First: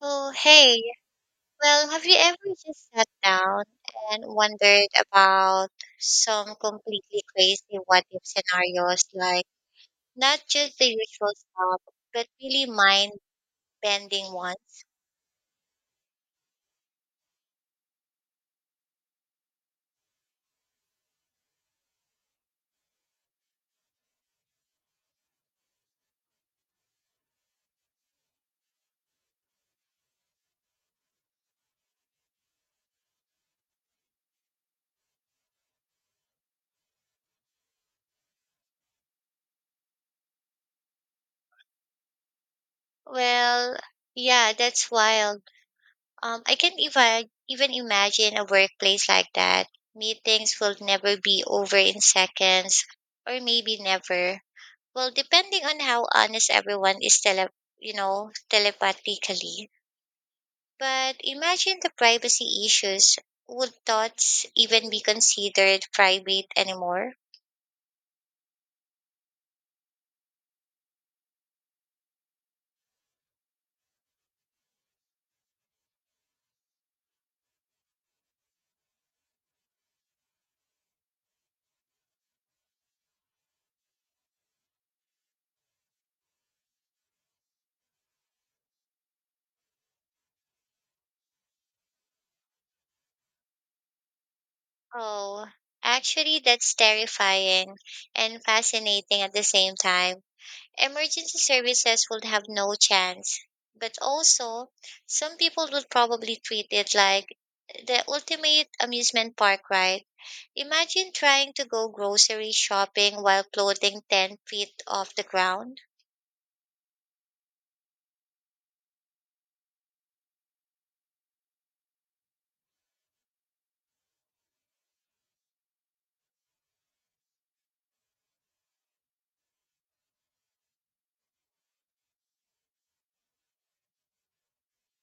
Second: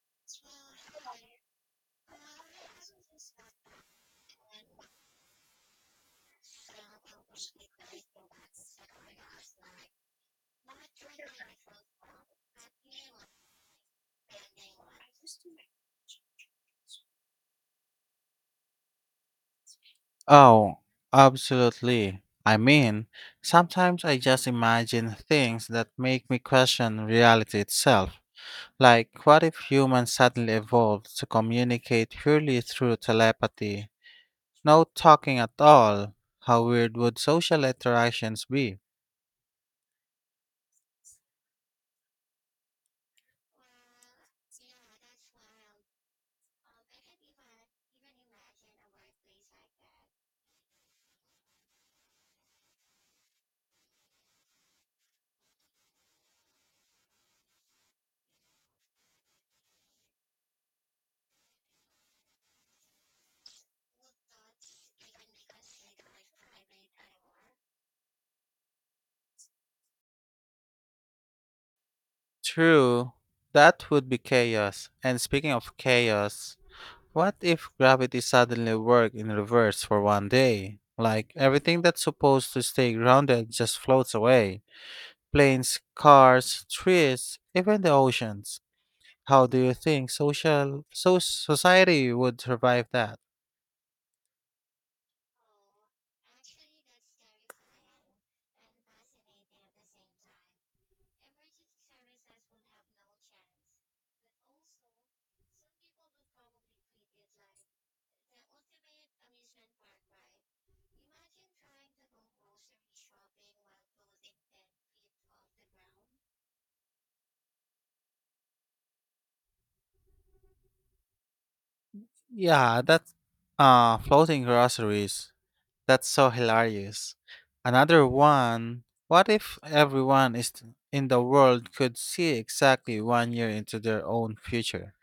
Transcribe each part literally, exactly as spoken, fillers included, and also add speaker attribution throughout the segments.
Speaker 1: Oh, hey. Well, have you ever just sat down and wondered about some completely crazy what if scenarios, like not just the usual stuff, but really mind bending ones?
Speaker 2: Oh, absolutely. I mean, sometimes I just imagine things that make me question reality itself. Like, what if humans suddenly evolved to communicate purely through telepathy? No talking at all. How weird would social interactions be?
Speaker 1: Well, yeah, that's wild. Um, I can't even even imagine a workplace like that. Meetings will never be over in seconds, or maybe never. Well, depending on how honest everyone is tele, you know, telepathically. But imagine the privacy issues. Would thoughts even be considered private anymore?
Speaker 2: True, that would be chaos. And speaking of chaos, what if gravity suddenly worked in reverse for one day? Like, everything that's supposed to stay grounded just floats away. Planes, cars, trees, even the oceans. How do you think social so society would survive that?
Speaker 1: Oh, actually, that's terrifying and fascinating at the same time. Emergency services would have no chance. But also, some people would probably treat it like the ultimate amusement park ride. Imagine trying to go grocery shopping while floating ten feet off the ground.
Speaker 2: Yeah, that uh floating groceries. That's so hilarious. Another one, what if everyone is in the world could see exactly one year into their own future?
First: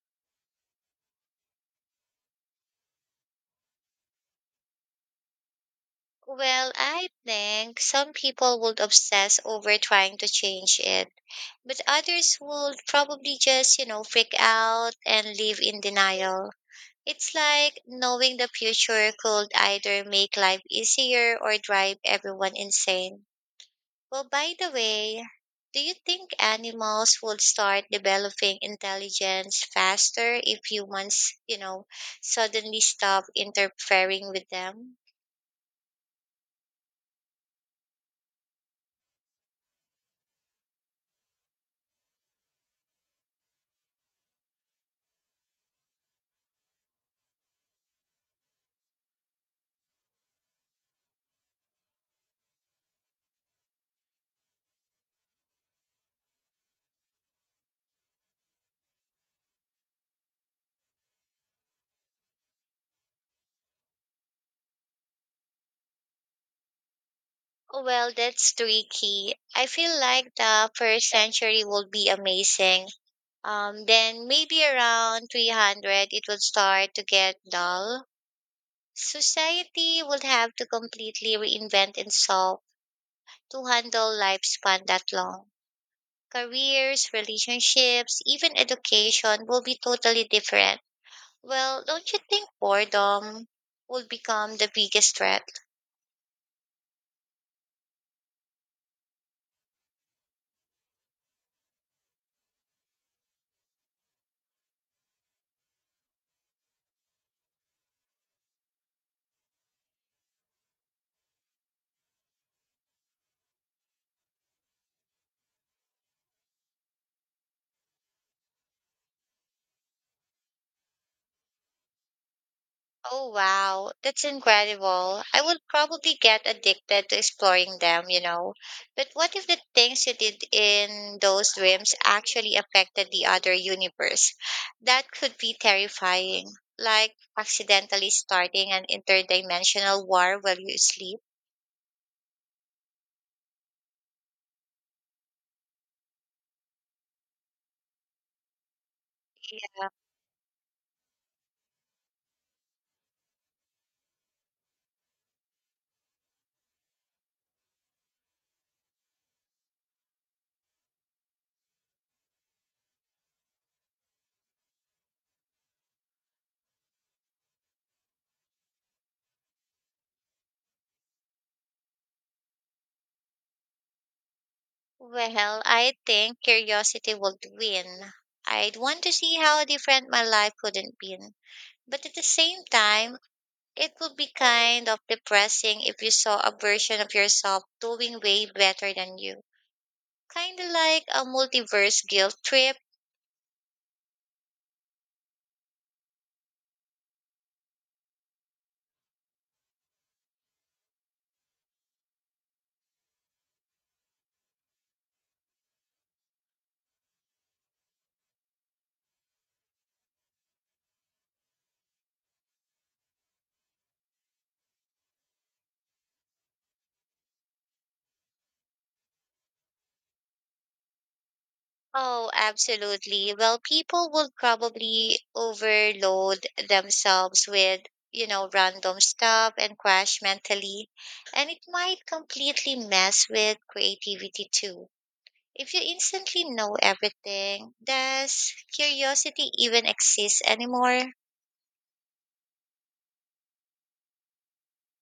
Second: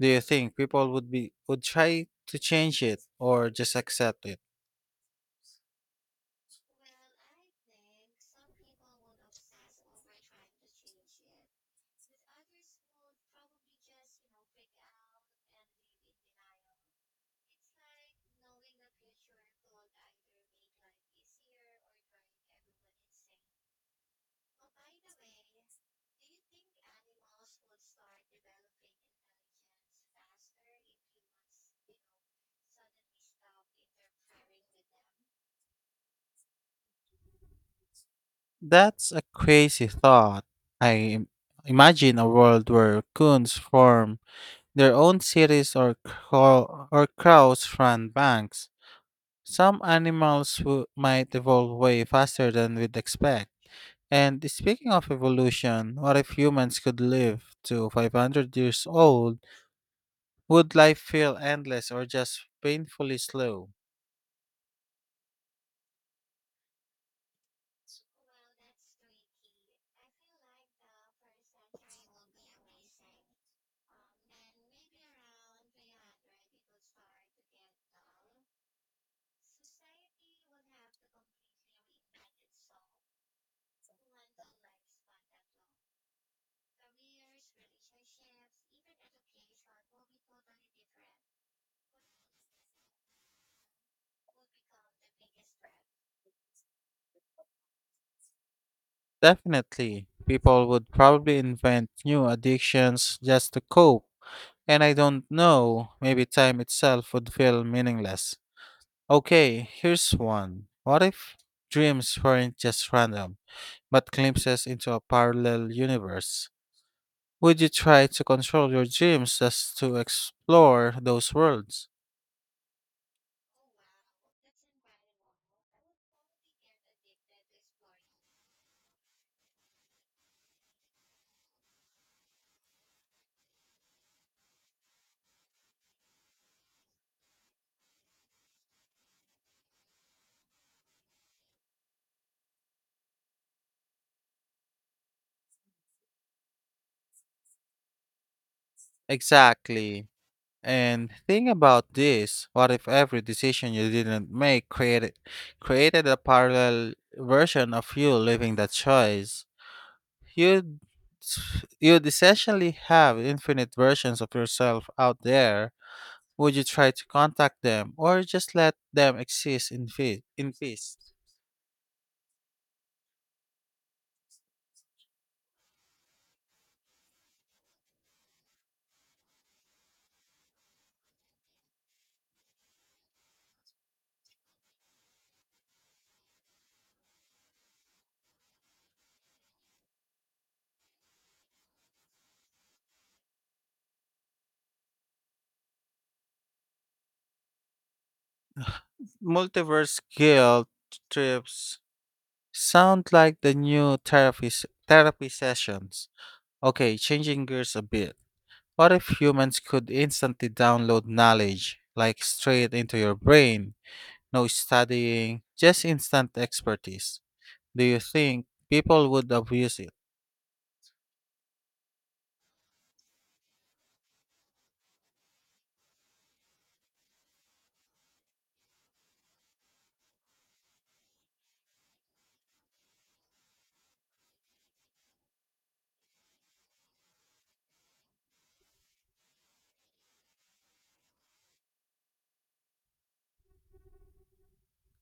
Speaker 2: Do you think people would be would try to change it or just accept it?
Speaker 1: Well, I think some people would obsess over trying to change it, but others would probably just, you know, freak out and live in denial. It's like knowing the future could either make life easier or drive everyone insane. Well, by the way, do you think animals would start developing intelligence faster if humans, you know, suddenly stop interfering with them?
Speaker 2: That's a crazy thought. I im- imagine a world where coons form their own cities or crow- or crows run banks. Some animals who might evolve way faster than we'd expect. And speaking of evolution, what if humans could live to five hundred years old? Would life feel endless or just painfully slow?
Speaker 1: Well, that's tricky. I feel like the first century would be amazing. Um, then maybe around three hundred, it would start to get dull. Society would have to completely reinvent itself to handle lifespan that long. Careers, relationships, even education will be totally different. Well, don't you think boredom will become the biggest threat?
Speaker 2: Definitely. People would probably invent new addictions just to cope. And I don't know, maybe time itself would feel meaningless. Okay, here's one. What if dreams weren't just random, but glimpses into a parallel universe? Would you try to control your dreams just to explore those worlds?
Speaker 1: Oh wow, that's incredible. I would probably get addicted to exploring them, you know. But what if the things you did in those dreams actually affected the other universe? That could be terrifying. Like accidentally starting an interdimensional war while you sleep.
Speaker 2: Exactly. And think about this. What if every decision you didn't make created created a parallel version of you living that choice? You'd you'd essentially have infinite versions of yourself out there. Would you try to contact them or just let them exist in fe- in peace?
Speaker 1: Well, I think curiosity would win. I'd want to see how different my life would have been. But at the same time, it would be kind of depressing if you saw a version of yourself doing way better than you. Kind of like a multiverse guilt trip.
Speaker 2: Multiverse guilt trips sound like the new therapy s- therapy sessions. Okay, changing gears a bit. What if humans could instantly download knowledge like straight into your brain? No studying, just instant expertise. Do you think people would abuse it?
Speaker 1: Oh, absolutely. Well, people would probably overload themselves with, you know, random stuff and crash mentally. And it might completely mess with creativity too. If you instantly know everything, does curiosity even exist anymore?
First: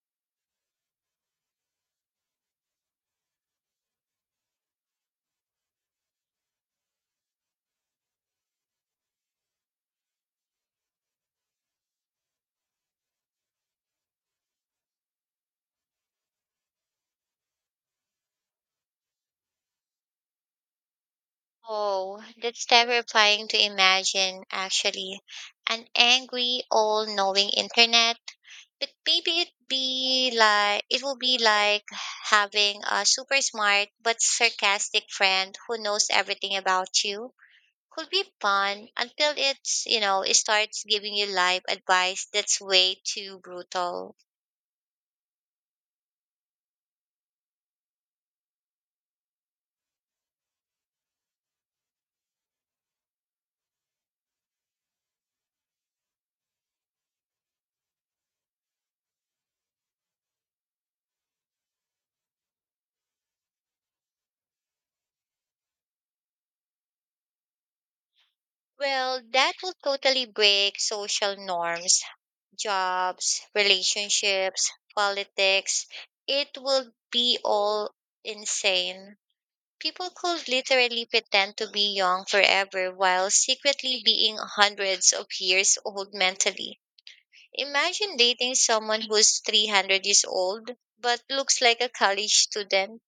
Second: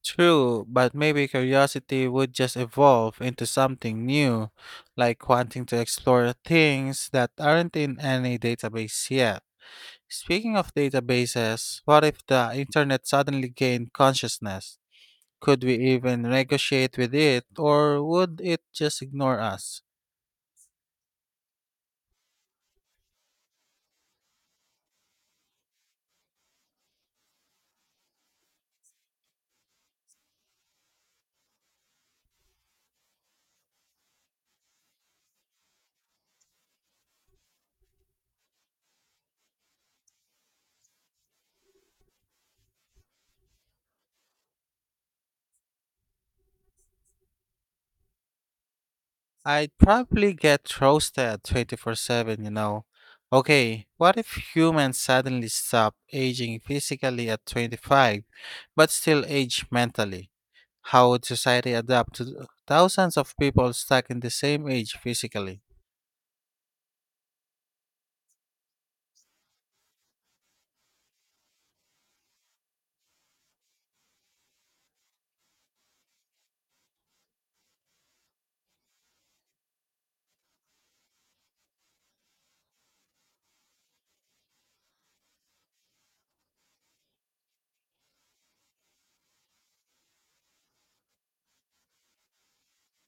Speaker 2: True, but maybe curiosity would just evolve into something new, like wanting to explore things that aren't in any database yet. Speaking of databases, what if the internet suddenly gained consciousness? Could we even negotiate with it, or would it just ignore us?
Speaker 1: Oh, that's terrifying to imagine, actually. An angry, all-knowing internet. But maybe it'd be like it will be like having a super smart but sarcastic friend who knows everything about you. Could be fun until it's, you know, it starts giving you life advice that's way too brutal.
Speaker 2: I'd probably get roasted twenty-four seven, you know. Okay, what if humans suddenly stop aging physically at twenty-five but still age mentally? How would society adapt to th- thousands of people stuck in the same age physically?
Speaker 1: Well, that will totally break social norms. Jobs, relationships, politics. It would be all insane. People could literally pretend to be young forever while secretly being hundreds of years old mentally. Imagine dating someone who's three hundred years old but looks like a college student.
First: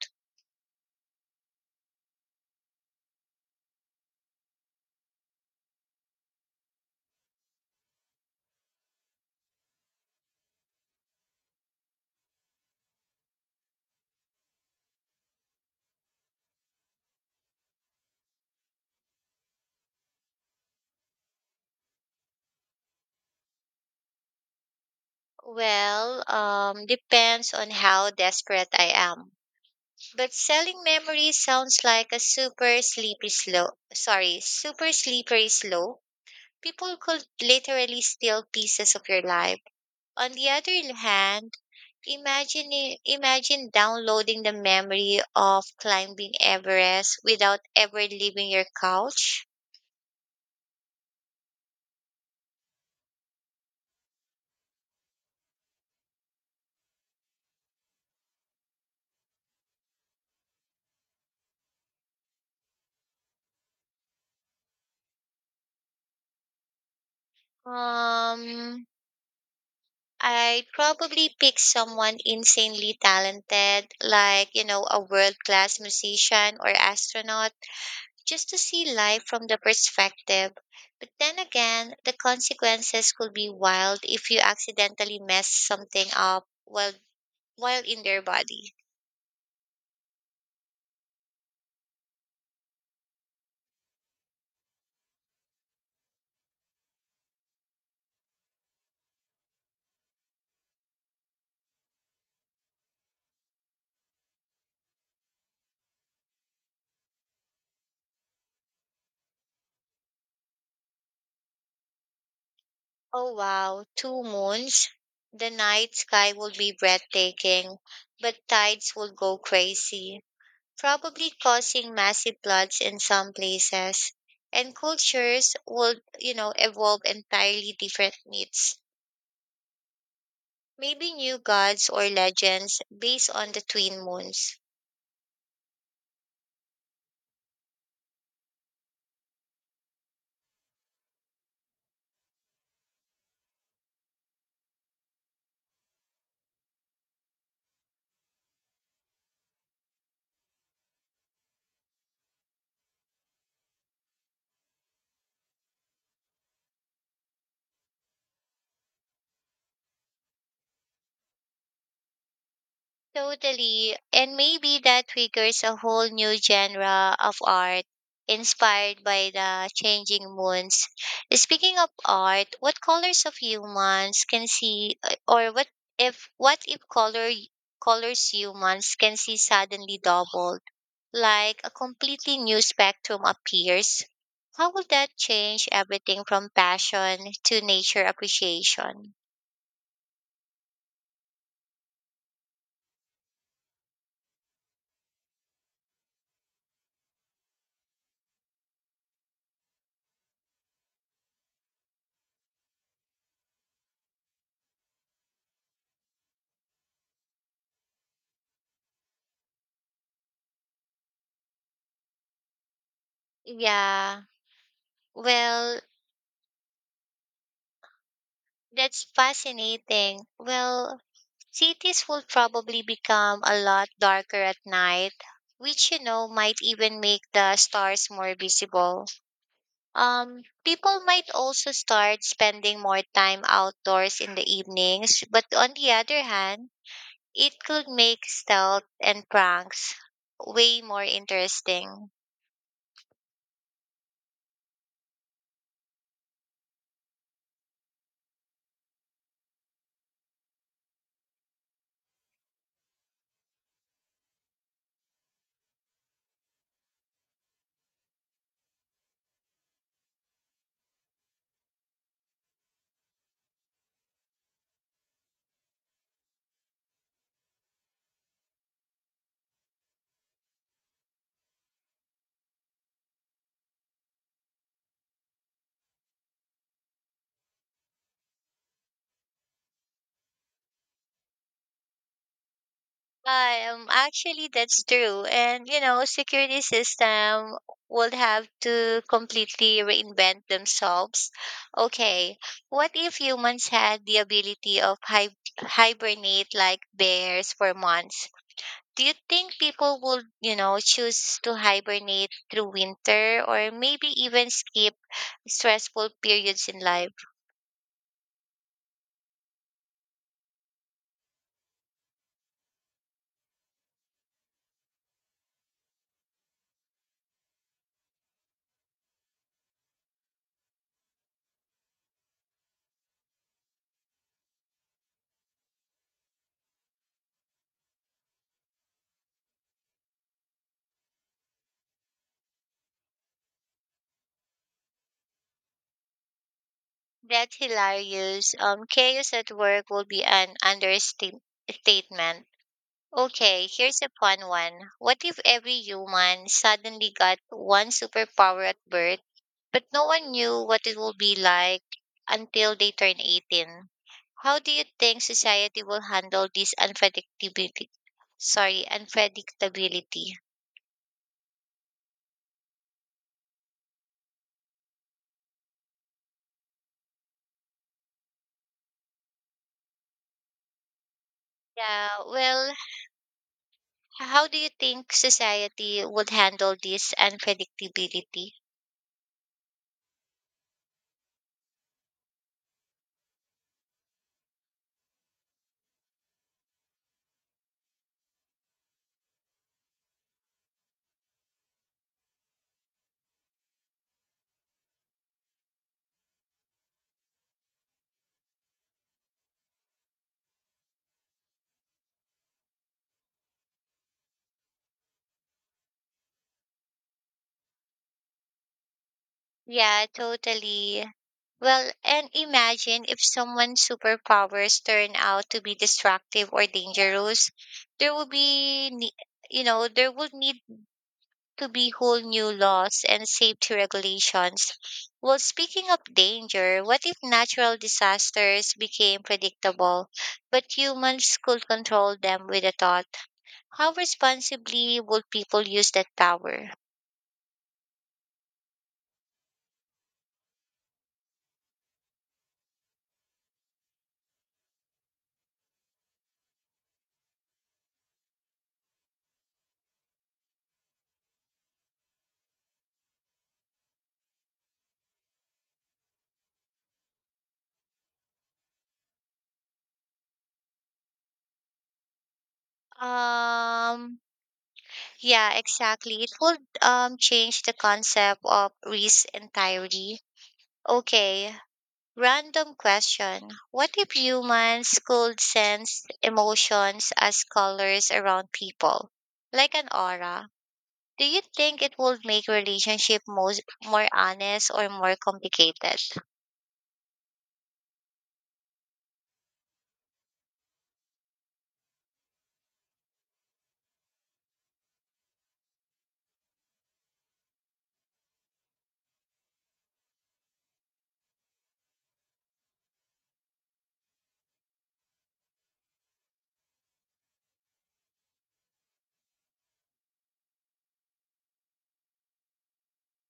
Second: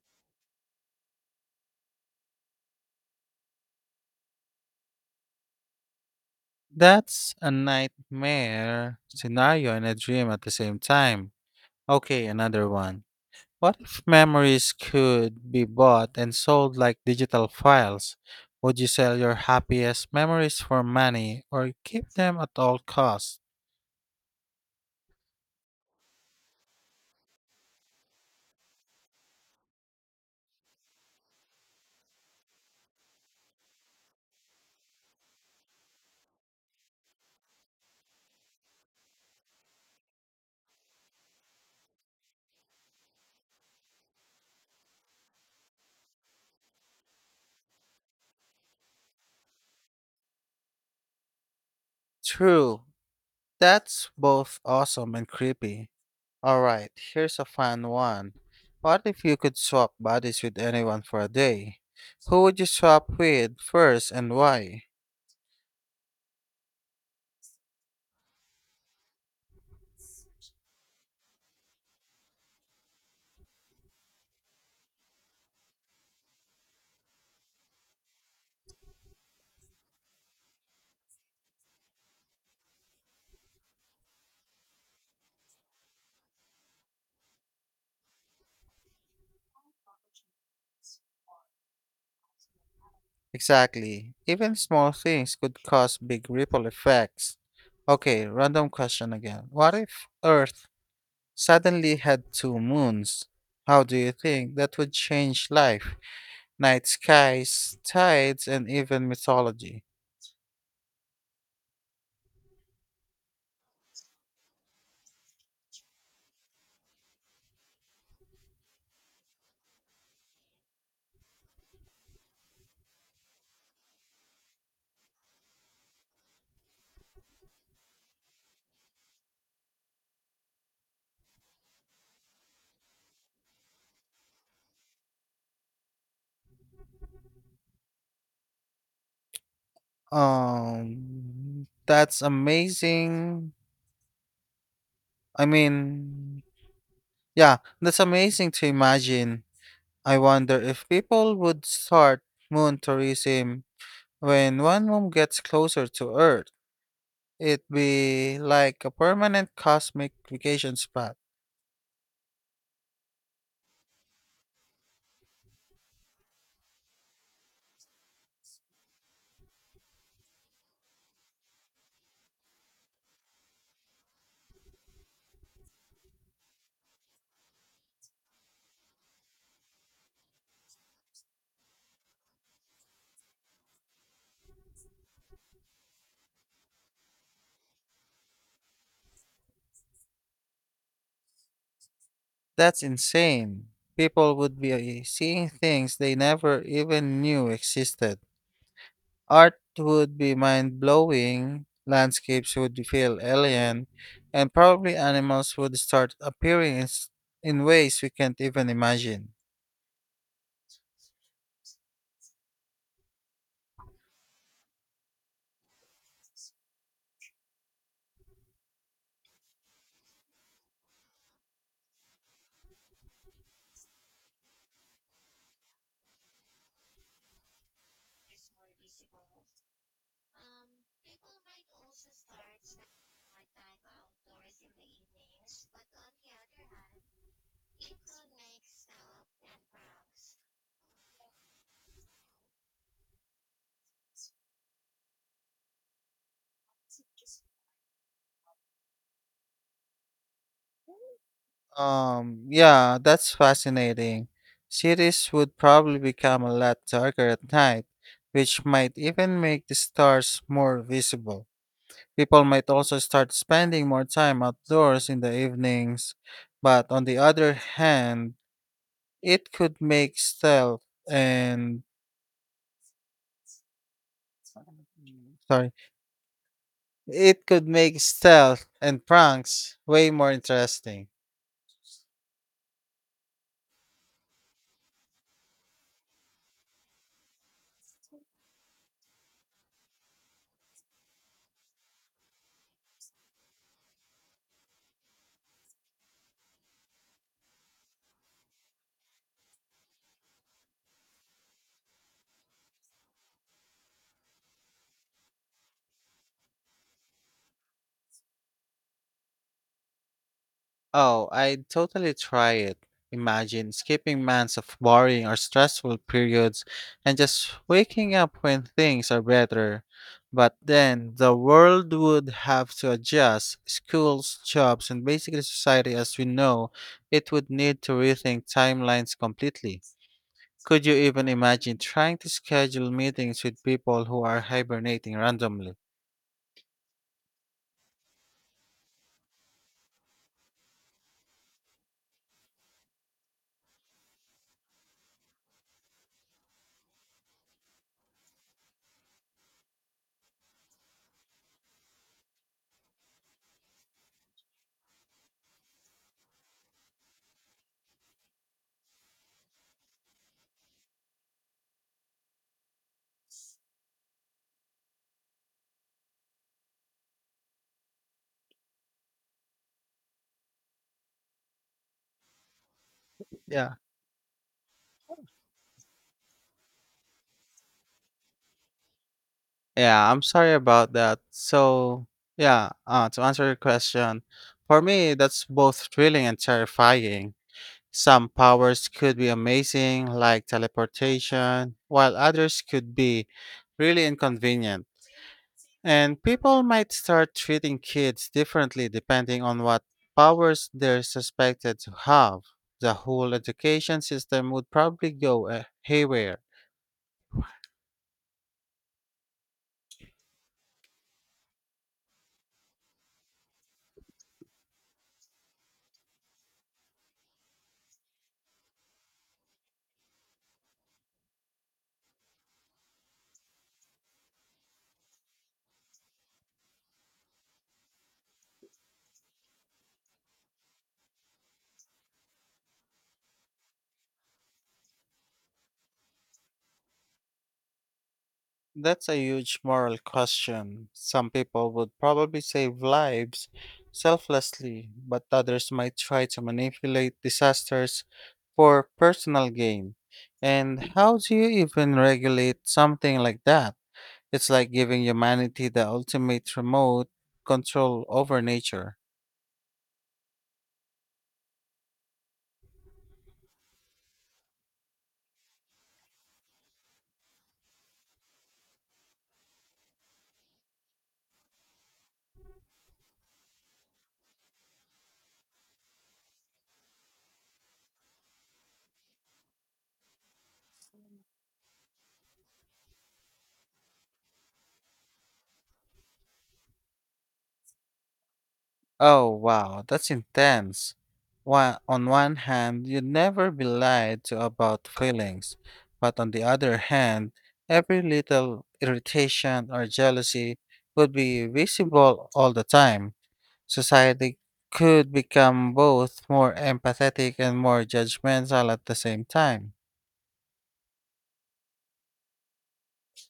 Speaker 2: That's a nightmare scenario and a dream at the same time. Okay, another one. What if memories could be bought and sold like digital files? Would you sell your happiest memories for money or keep them at all costs?
Speaker 1: Well, um, depends on how desperate I am. But selling memories sounds like a super sleepy slow. Sorry, super slippery slope. People could literally steal pieces of your life. On the other hand, imagine i- imagine downloading the memory of climbing Everest without ever leaving your couch.
Speaker 2: True. That's both awesome and creepy. Alright, here's a fun one. What if you could swap bodies with anyone for a day? Who would you swap with first and why?
Speaker 1: Um I'd probably pick someone insanely talented, like, you know, a world class musician or astronaut just to see life from the perspective. But then again, the consequences could be wild if you accidentally mess something up while while in their body.
Speaker 2: Exactly. Even small things could cause big ripple effects. Okay, random question again. What if Earth suddenly had two moons. How do you think that would change life, night skies, tides, and even mythology?
Speaker 1: Oh wow, two moons. The night sky would be breathtaking, but tides would go crazy, probably causing massive floods in some places. And cultures would, you know, evolve entirely different myths, maybe new gods or legends based on the twin moons.
Speaker 2: Um, that's amazing. I mean, yeah, that's amazing to imagine. I wonder if people would start moon tourism when one moon gets closer to Earth. It'd be like a permanent cosmic vacation spot.
Speaker 1: Totally. And maybe that triggers a whole new genre of art inspired by the changing moons. Speaking of art, what colors of humans can see uh, or what if what if color colors humans can see suddenly doubled, like a completely new spectrum appears? How would that change everything from passion to nature appreciation?
Speaker 2: That's insane. People would be seeing things they never even knew existed. Art would be mind blowing, landscapes would feel alien, and probably animals would start appearing in, s- in ways we can't even imagine.
Speaker 1: Yeah. Well, that's fascinating. Well, cities will probably become a lot darker at night, which you know might even make the stars more visible. Um, people might also start spending more time outdoors in the evenings, but on the other hand, it could make stealth and pranks way more interesting.
Speaker 2: Um, yeah, that's fascinating. Cities would probably become a lot darker at night, which might even make the stars more visible. People might also start spending more time outdoors in the evenings, but on the other hand, it could make stealth and sorry, it could make stealth and pranks way more interesting.
Speaker 1: I um Actually, that's true. And you know, security system would have to completely reinvent themselves. Okay, what if humans had the ability of hi- hibernate like bears for months? Do you think people would, you know, choose to hibernate through winter or maybe even skip stressful periods in life?
Speaker 2: Oh, I'd totally try it. Imagine skipping months of boring or stressful periods and just waking up when things are better. But then the world would have to adjust. Schools, jobs, and basically society as we know, it would need to rethink timelines completely. Could you even imagine trying to schedule meetings with people who are hibernating randomly?
Speaker 1: That's hilarious. Um, chaos at work will be an understatement. Okay, here's a fun one. What if every human suddenly got one superpower at birth, but no one knew what it would be like until they turn eighteen? How do you think society will handle this unpredictability? Sorry, unpredictability. Yeah, well,
Speaker 2: Yeah.
Speaker 1: how do you think society would handle this unpredictability?
Speaker 2: Yeah, I'm sorry about that. So, yeah, uh, to answer your question, for me, that's both thrilling and terrifying. Some powers could be amazing, like teleportation, while others could be really inconvenient. And people might start treating kids differently depending on what powers they're suspected to have. The whole education system would probably go uh, haywire.
Speaker 1: Yeah, totally. Well, and imagine if someone's superpowers turn out to be destructive or dangerous. There will be, ne- you know, There would need to be whole new laws and safety regulations. Well, speaking of danger, what if natural disasters became predictable, but humans could control them with a thought? How responsibly would people use that power?
Speaker 2: That's a huge moral question. Some people would probably save lives selflessly, but others might try to manipulate disasters for personal gain. And how do you even regulate something like that? It's like giving humanity the ultimate remote control over nature.
Speaker 1: Um, Yeah, exactly. It would um, change the concept of risk entirely. Okay, random question. What if humans could sense emotions as colors around people, like an aura? Do you think it would make relationship most, more honest or more complicated?
Speaker 2: Oh, wow, that's intense. One, on one hand, you'd never be lied to about feelings, but on the other hand, every little irritation or jealousy would be visible all the time. Society could become both more empathetic and more judgmental at the same time.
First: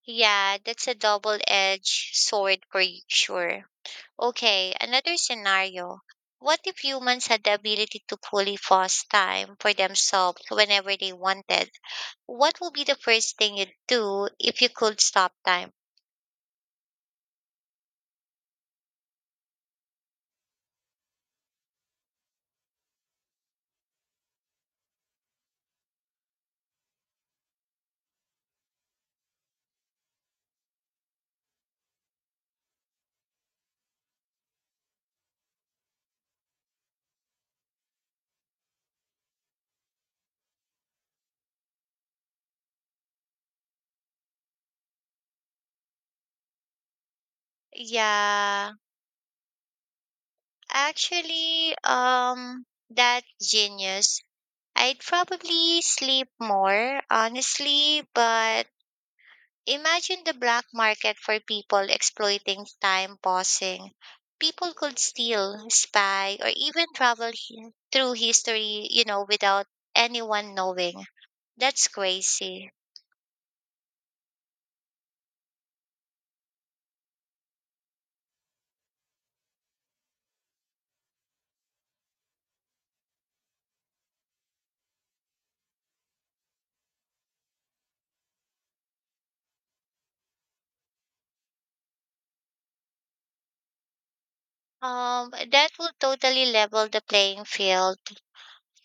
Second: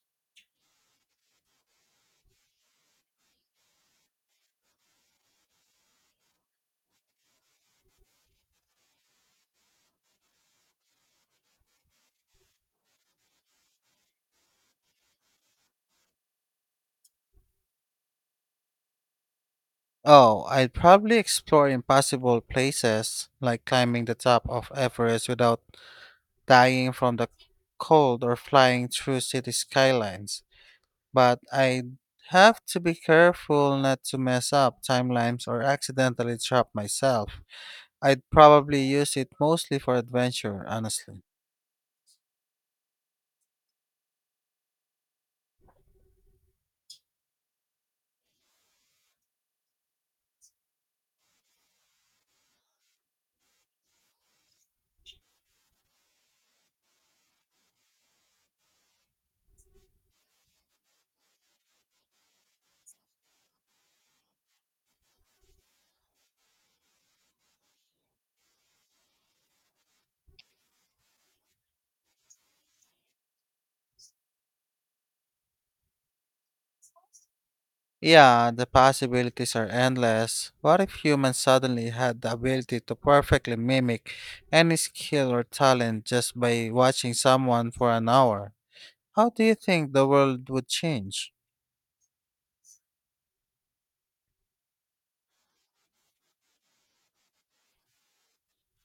Speaker 1: Yeah, that's a double-edged sword for y- sure. Okay, another scenario. What if humans had the ability to fully pause time for themselves whenever they wanted? What would be the first thing you'd do if you could stop time?
Speaker 2: Oh, I'd probably explore impossible places like climbing the top of Everest without dying from the cold or flying through city skylines. But I have to be careful not to mess up timelines or accidentally trap myself. I'd probably use it mostly for adventure, honestly.
Speaker 1: Yeah, actually, um, that genius. I'd probably sleep more, honestly, but imagine the black market for people exploiting time pausing. People could steal, spy, or even travel hi- through history, you know, without anyone knowing. That's crazy.
Speaker 2: Yeah, the possibilities are endless. What if humans suddenly had the ability to perfectly mimic any skill or talent just by watching someone for an hour? How do you think the world would change?
Speaker 1: Um, that would totally level the playing field.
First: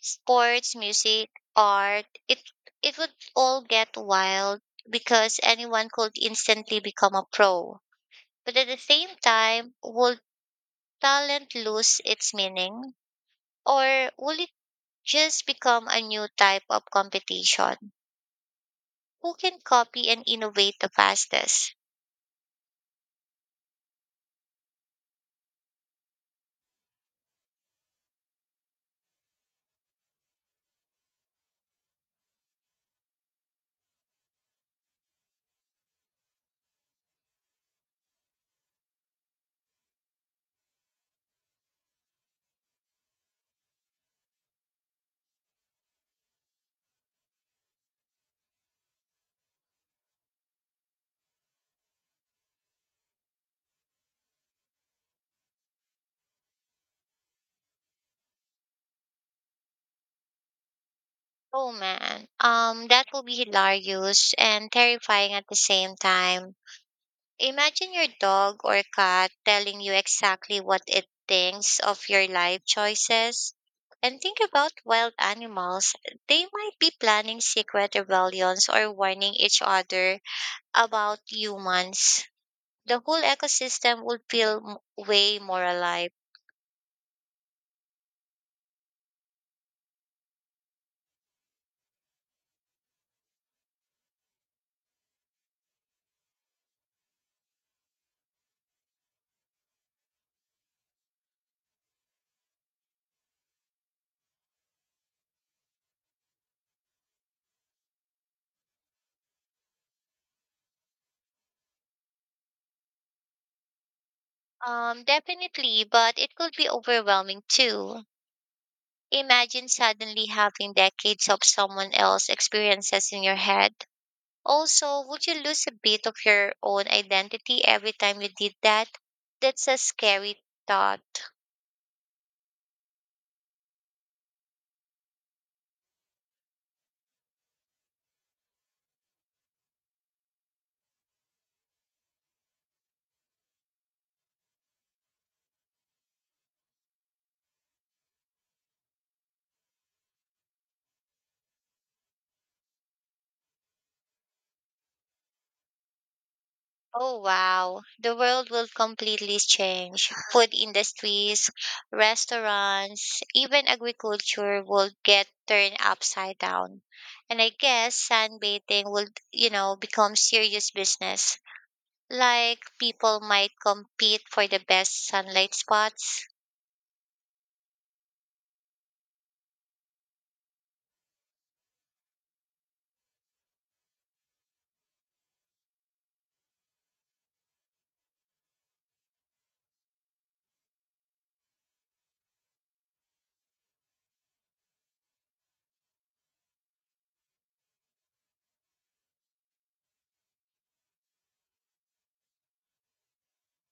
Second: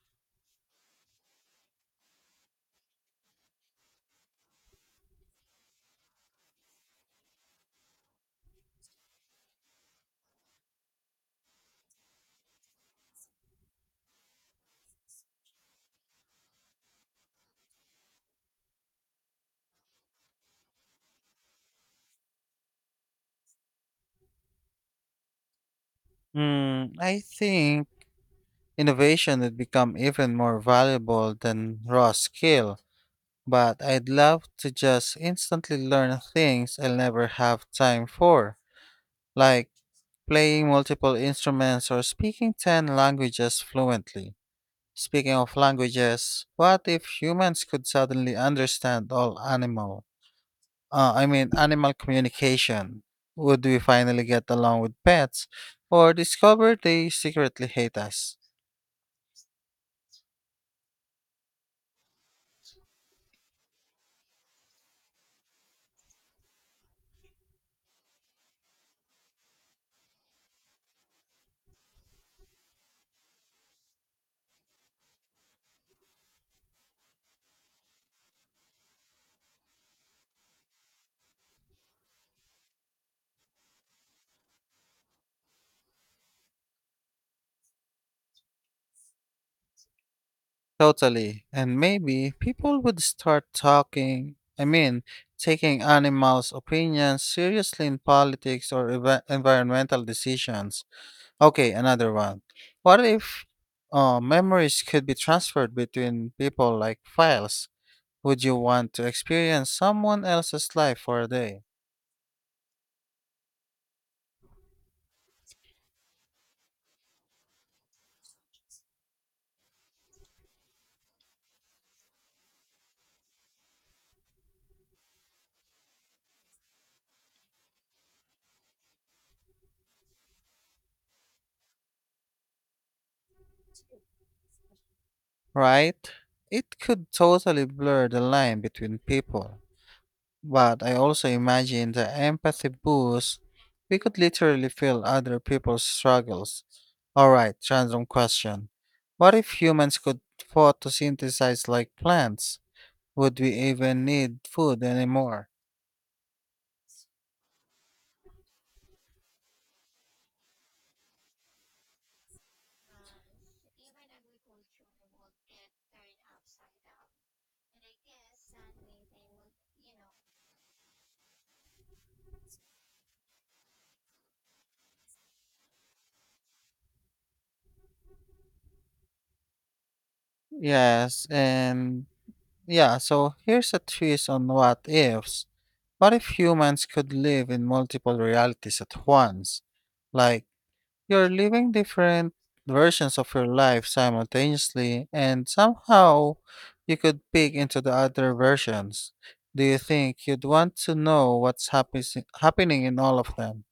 Speaker 1: Sports, music, art, it it would all get wild because anyone could instantly become a pro. But at the same time, would talent lose its meaning? Or would just become a new type of competition. Who can copy and innovate the fastest?
Speaker 2: Hmm, I think innovation would become even more valuable than raw skill, but I'd love to just instantly learn things I'll never have time for, like playing multiple instruments or speaking ten languages fluently. Speaking of languages, what if humans could suddenly understand all animal, uh, I mean animal communication? Would we finally get along with pets or discover they secretly hate us?
Speaker 1: Oh man, um, that will be hilarious and terrifying at the same time. Imagine your dog or cat telling you exactly what it thinks of your life choices. And think about wild animals. They might be planning secret rebellions or warning each other about humans. The whole ecosystem would feel m- way more alive.
Speaker 2: Totally. And maybe people would start talking, I mean, taking animals' opinions seriously in politics or eva- environmental decisions. Okay, another one. What if uh, memories could be transferred between people like files? Would you want to experience someone else's life for a day?
Speaker 1: Um, definitely, but it could be overwhelming too. Imagine suddenly having decades of someone else's experiences in your head. Also, would you lose a bit of your own identity every time you did that? That's a scary thought.
Speaker 2: Right? It could totally blur the line between people. But I also imagine the empathy boost. We could literally feel other people's struggles. Alright, random question. What if humans could photosynthesize like plants? Would we even need food anymore?
Speaker 1: Oh wow, the world will completely change. Food industries, restaurants, even agriculture will get turned upside down. And I guess sunbathing will, you know, become serious business. Like people might compete for the best sunlight spots.
Speaker 2: Yes, and yeah, so here's a twist on what ifs. What if humans could live in multiple realities at once? Like, you're living different versions of your life simultaneously, and somehow you could peek into the other versions. Do you think you'd want to know what's happens happening in all of them?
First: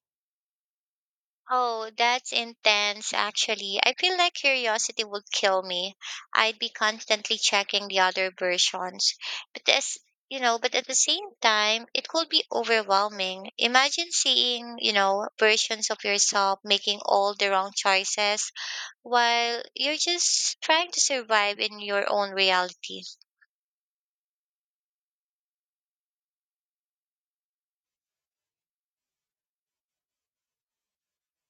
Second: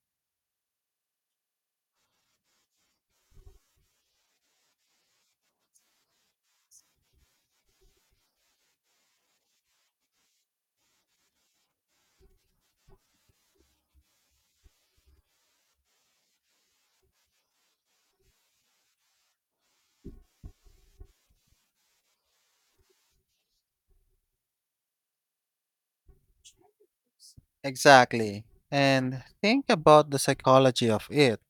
Speaker 1: Oh, that's intense, actually. I feel like curiosity would kill me. I'd be constantly checking the other versions. But this, you know, But at the same time, it could be overwhelming. Imagine seeing, you know, versions of yourself making all the wrong choices while you're just trying to survive in your own reality.
Speaker 2: Exactly. And think about the psychology of it.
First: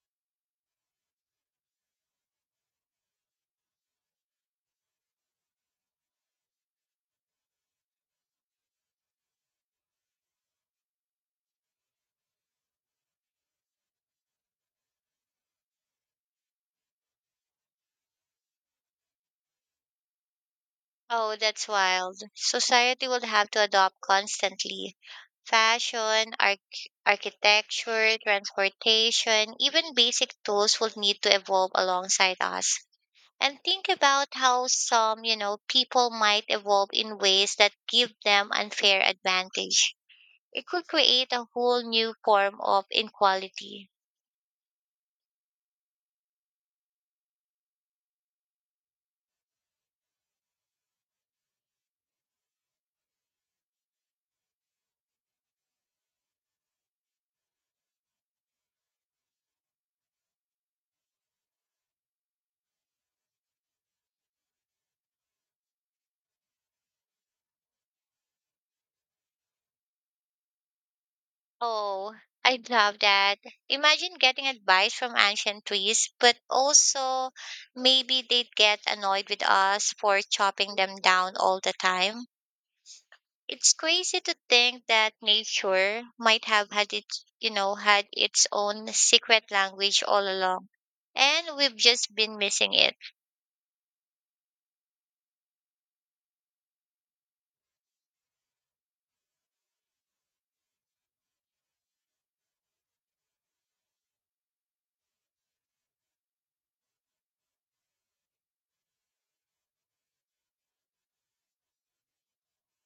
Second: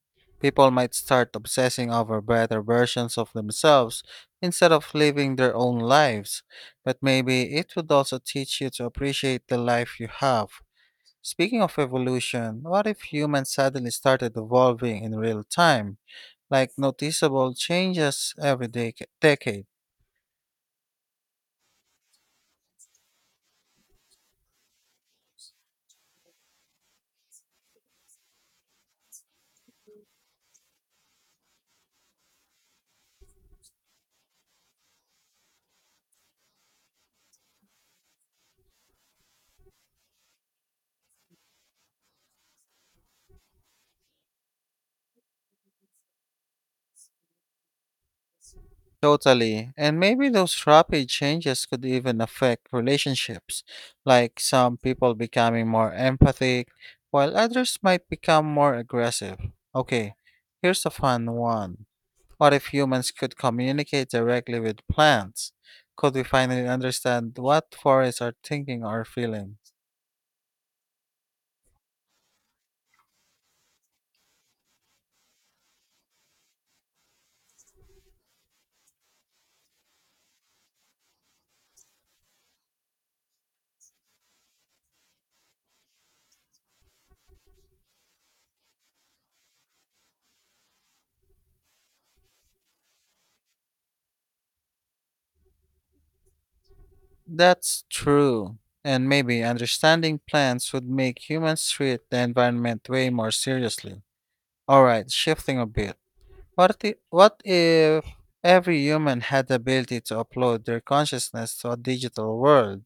Speaker 2: People might start obsessing over better versions of themselves instead of living their own lives, but maybe it would also teach you to appreciate the life you have. Speaking of evolution, what if humans suddenly started evolving in real time, like noticeable changes every dec- decade?
Speaker 1: Oh, that's wild. Society will have to adopt constantly. Fashion, arch- architecture, transportation, even basic tools will need to evolve alongside us. And think about how some, you know, people might evolve in ways that give them unfair advantage. It could create a whole new form of inequality.
Speaker 2: Totally. And maybe those rapid changes could even affect relationships, like some people becoming more empathic, while others might become more aggressive. Okay, here's a fun one. What if humans could communicate directly with plants? Could we finally understand what forests are thinking or feeling?
Speaker 1: Oh, I love that. Imagine getting advice from ancient trees, but also maybe they'd get annoyed with us for chopping them down all the time. It's crazy to think that nature might have had its, you know, had its own secret language all along, and we've just been missing it.
Speaker 2: That's true. And maybe understanding plants would make humans treat the environment way more seriously. All right, shifting a bit. What if, what if every human had the ability to upload their consciousness to a digital world?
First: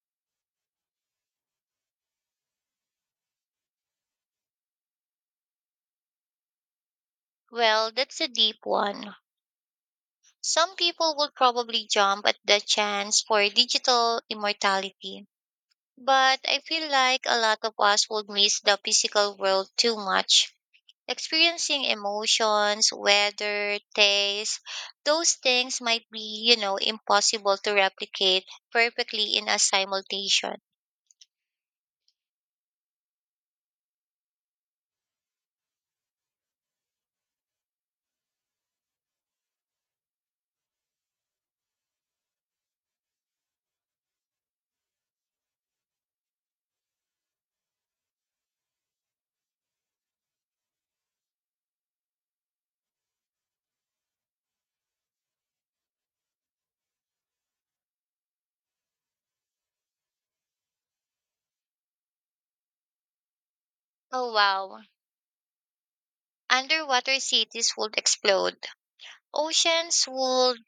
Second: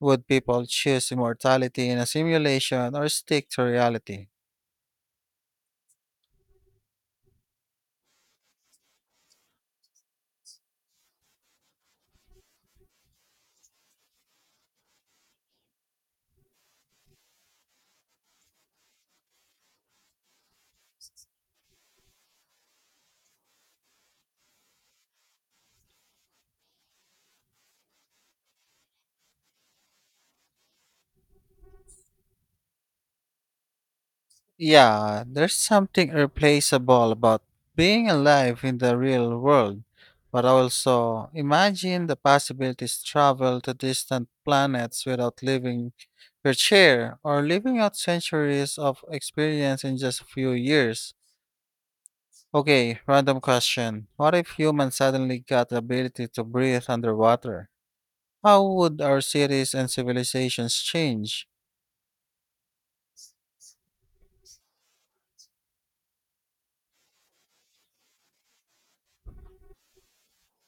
Speaker 2: Would people choose immortality in a simulation or stick to reality?
Speaker 1: Well, that's a deep one. Some people would probably jump at the chance for digital immortality. But I feel like a lot of us would miss the physical world too much. Experiencing emotions, weather, taste, those things might be, you know, impossible to replicate perfectly in a simultation.
Speaker 2: Yeah, there's something irreplaceable about being alive in the real world, but also imagine the possibilities travel to distant planets without leaving your chair or living out centuries of experience in just a few years. Okay, random question. What if humans suddenly got the ability to breathe underwater? How would our cities and civilizations change?
Speaker 1: Oh wow. Underwater cities would explode. Oceans would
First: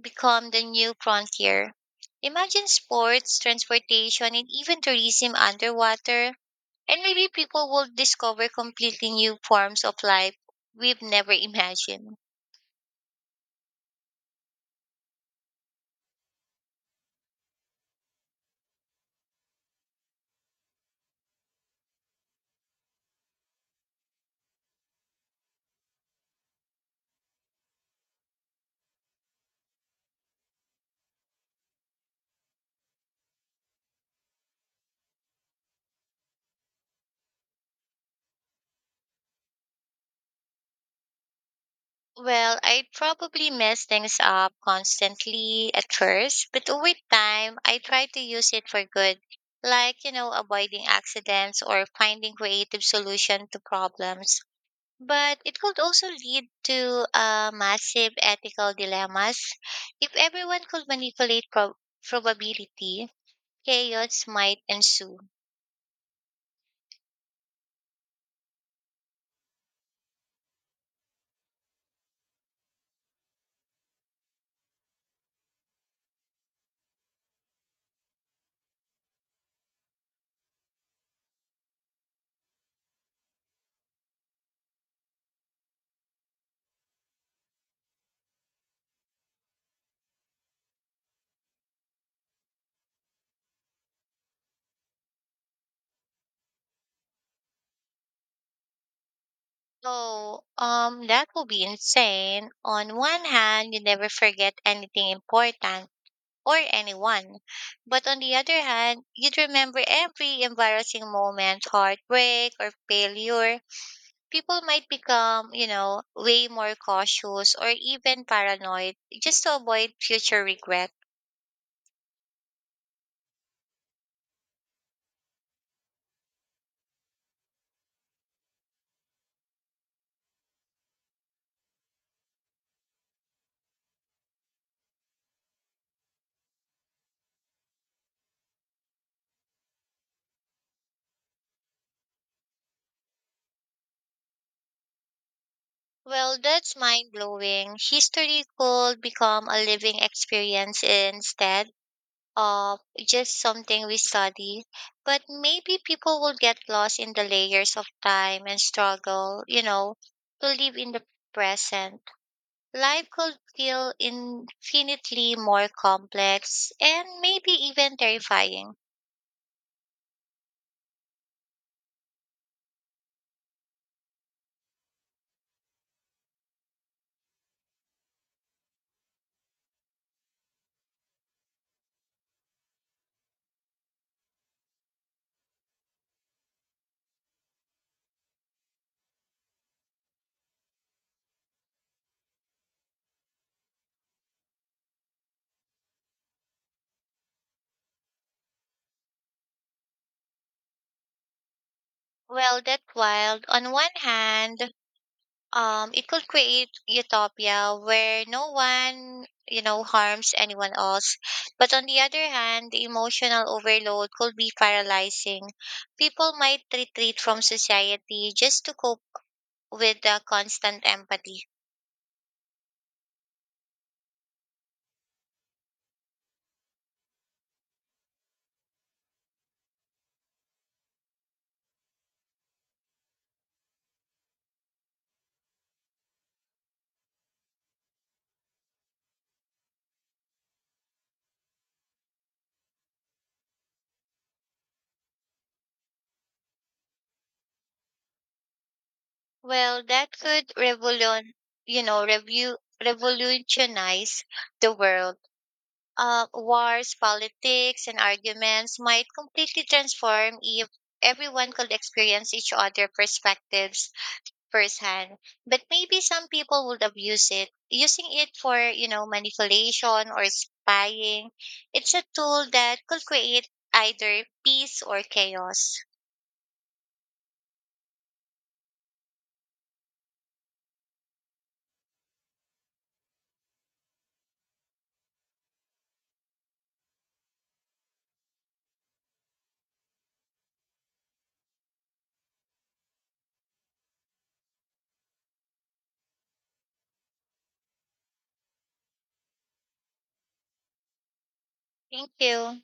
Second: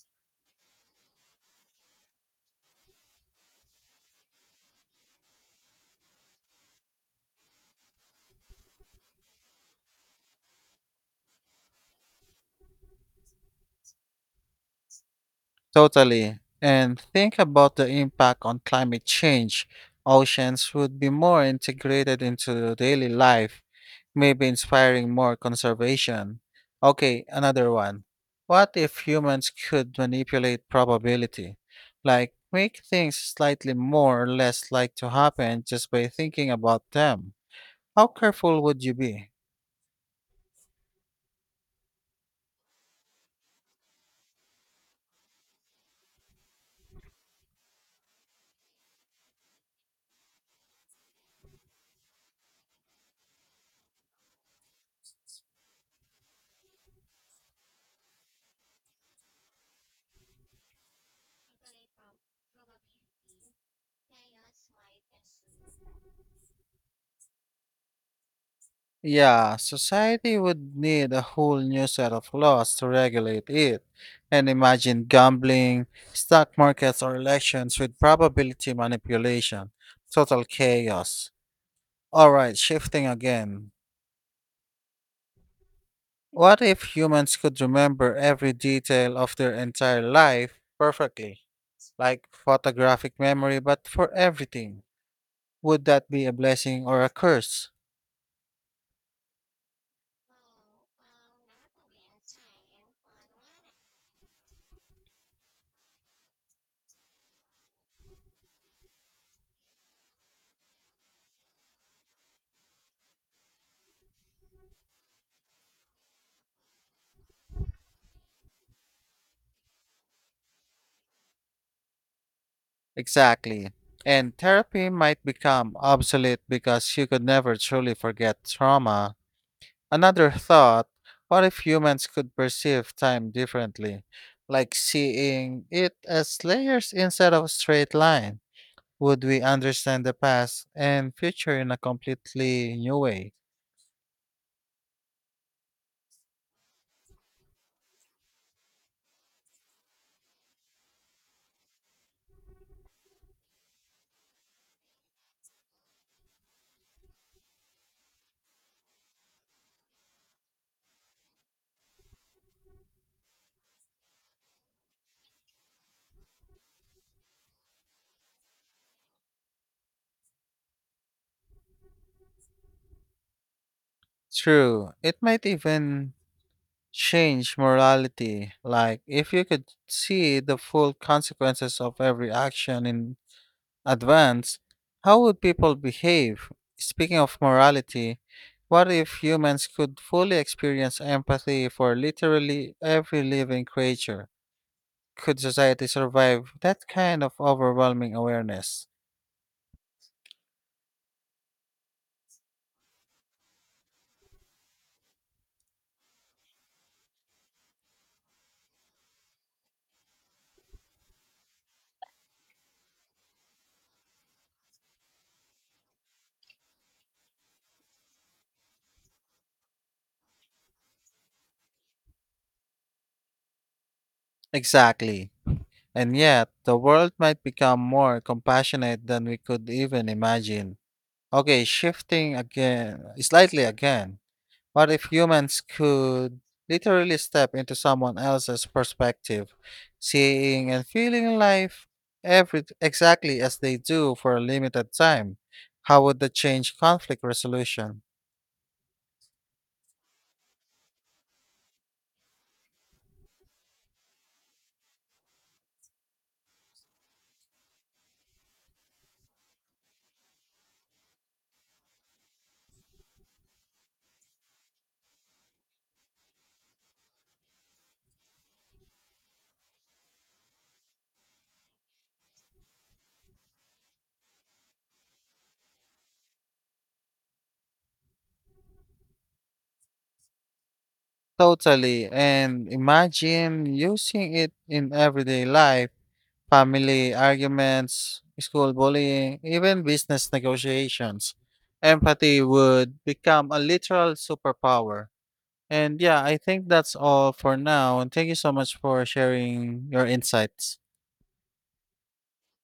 Speaker 1: become the new frontier. Imagine sports, transportation, and even tourism underwater. And maybe people will discover completely new forms of life we've never imagined.
Speaker 2: Totally. And think about the impact on climate change. Oceans would be more integrated into daily life, maybe inspiring more conservation. Okay, another one. What if humans could manipulate probability? Like, make things slightly more or less like to happen just by thinking about them? How careful would you be?
Speaker 1: Well, I'd probably mess things up constantly at first, but over time, I try to use it for good, like, you know, avoiding accidents or finding creative solution to problems. But it could also lead to uh, massive ethical dilemmas. If everyone could manipulate prob probability, chaos might ensue.
Speaker 2: Yeah, society would need a whole new set of laws to regulate it. And imagine gambling, stock markets, or elections with probability manipulation. Total chaos. Alright, shifting again. What if humans could remember every detail of their entire life perfectly? Like photographic memory, but for everything. Would that be a blessing or a curse?
Speaker 1: So, um, that would be insane. On one hand, you never forget anything important or anyone. But on the other hand, you'd remember every embarrassing moment, heartbreak, or failure. People might become, you know, way more cautious or even paranoid just to avoid future regret.
Speaker 2: Exactly. And therapy might become obsolete because you could never truly forget trauma. Another thought. What if humans could perceive time differently, like seeing it as layers instead of a straight line? Would we understand the past and future in a completely new way?
Speaker 1: Well, that's mind blowing. History could become a living experience instead of just something we study, but maybe people will get lost in the layers of time and struggle, you know, to live in the present. Life could feel infinitely more complex and maybe even terrifying.
Speaker 2: True, it might even change morality, like if you could see the full consequences of every action in advance, how would people behave? Speaking of morality, what if humans could fully experience empathy for literally every living creature? Could society survive that kind of overwhelming awareness?
Speaker 1: Well, that wild on one hand, um, it could create utopia where no one you know harms anyone else, but on the other hand the emotional overload could be paralyzing. People might retreat from society just to cope with the constant empathy.
Speaker 2: Exactly. And yet, the world might become more compassionate than we could even imagine. Okay, shifting again, slightly again. What if humans could literally step into someone else's perspective, seeing and feeling life every exactly as they do for a limited time? How would that change conflict resolution?
Speaker 1: Well, that could revolution you know review revolutionize the world. Uh, wars, politics and arguments might completely transform if everyone could experience each other perspectives firsthand. But maybe some people would abuse it, using it for, you know, manipulation or spying. It's a tool that could create either peace or chaos.
Speaker 2: Totally, and imagine using it in everyday life, family arguments, school bullying, even business negotiations. Empathy would become a literal superpower. And yeah, I think that's all for now. And thank you so much for sharing your insights.
Speaker 1: Thank you.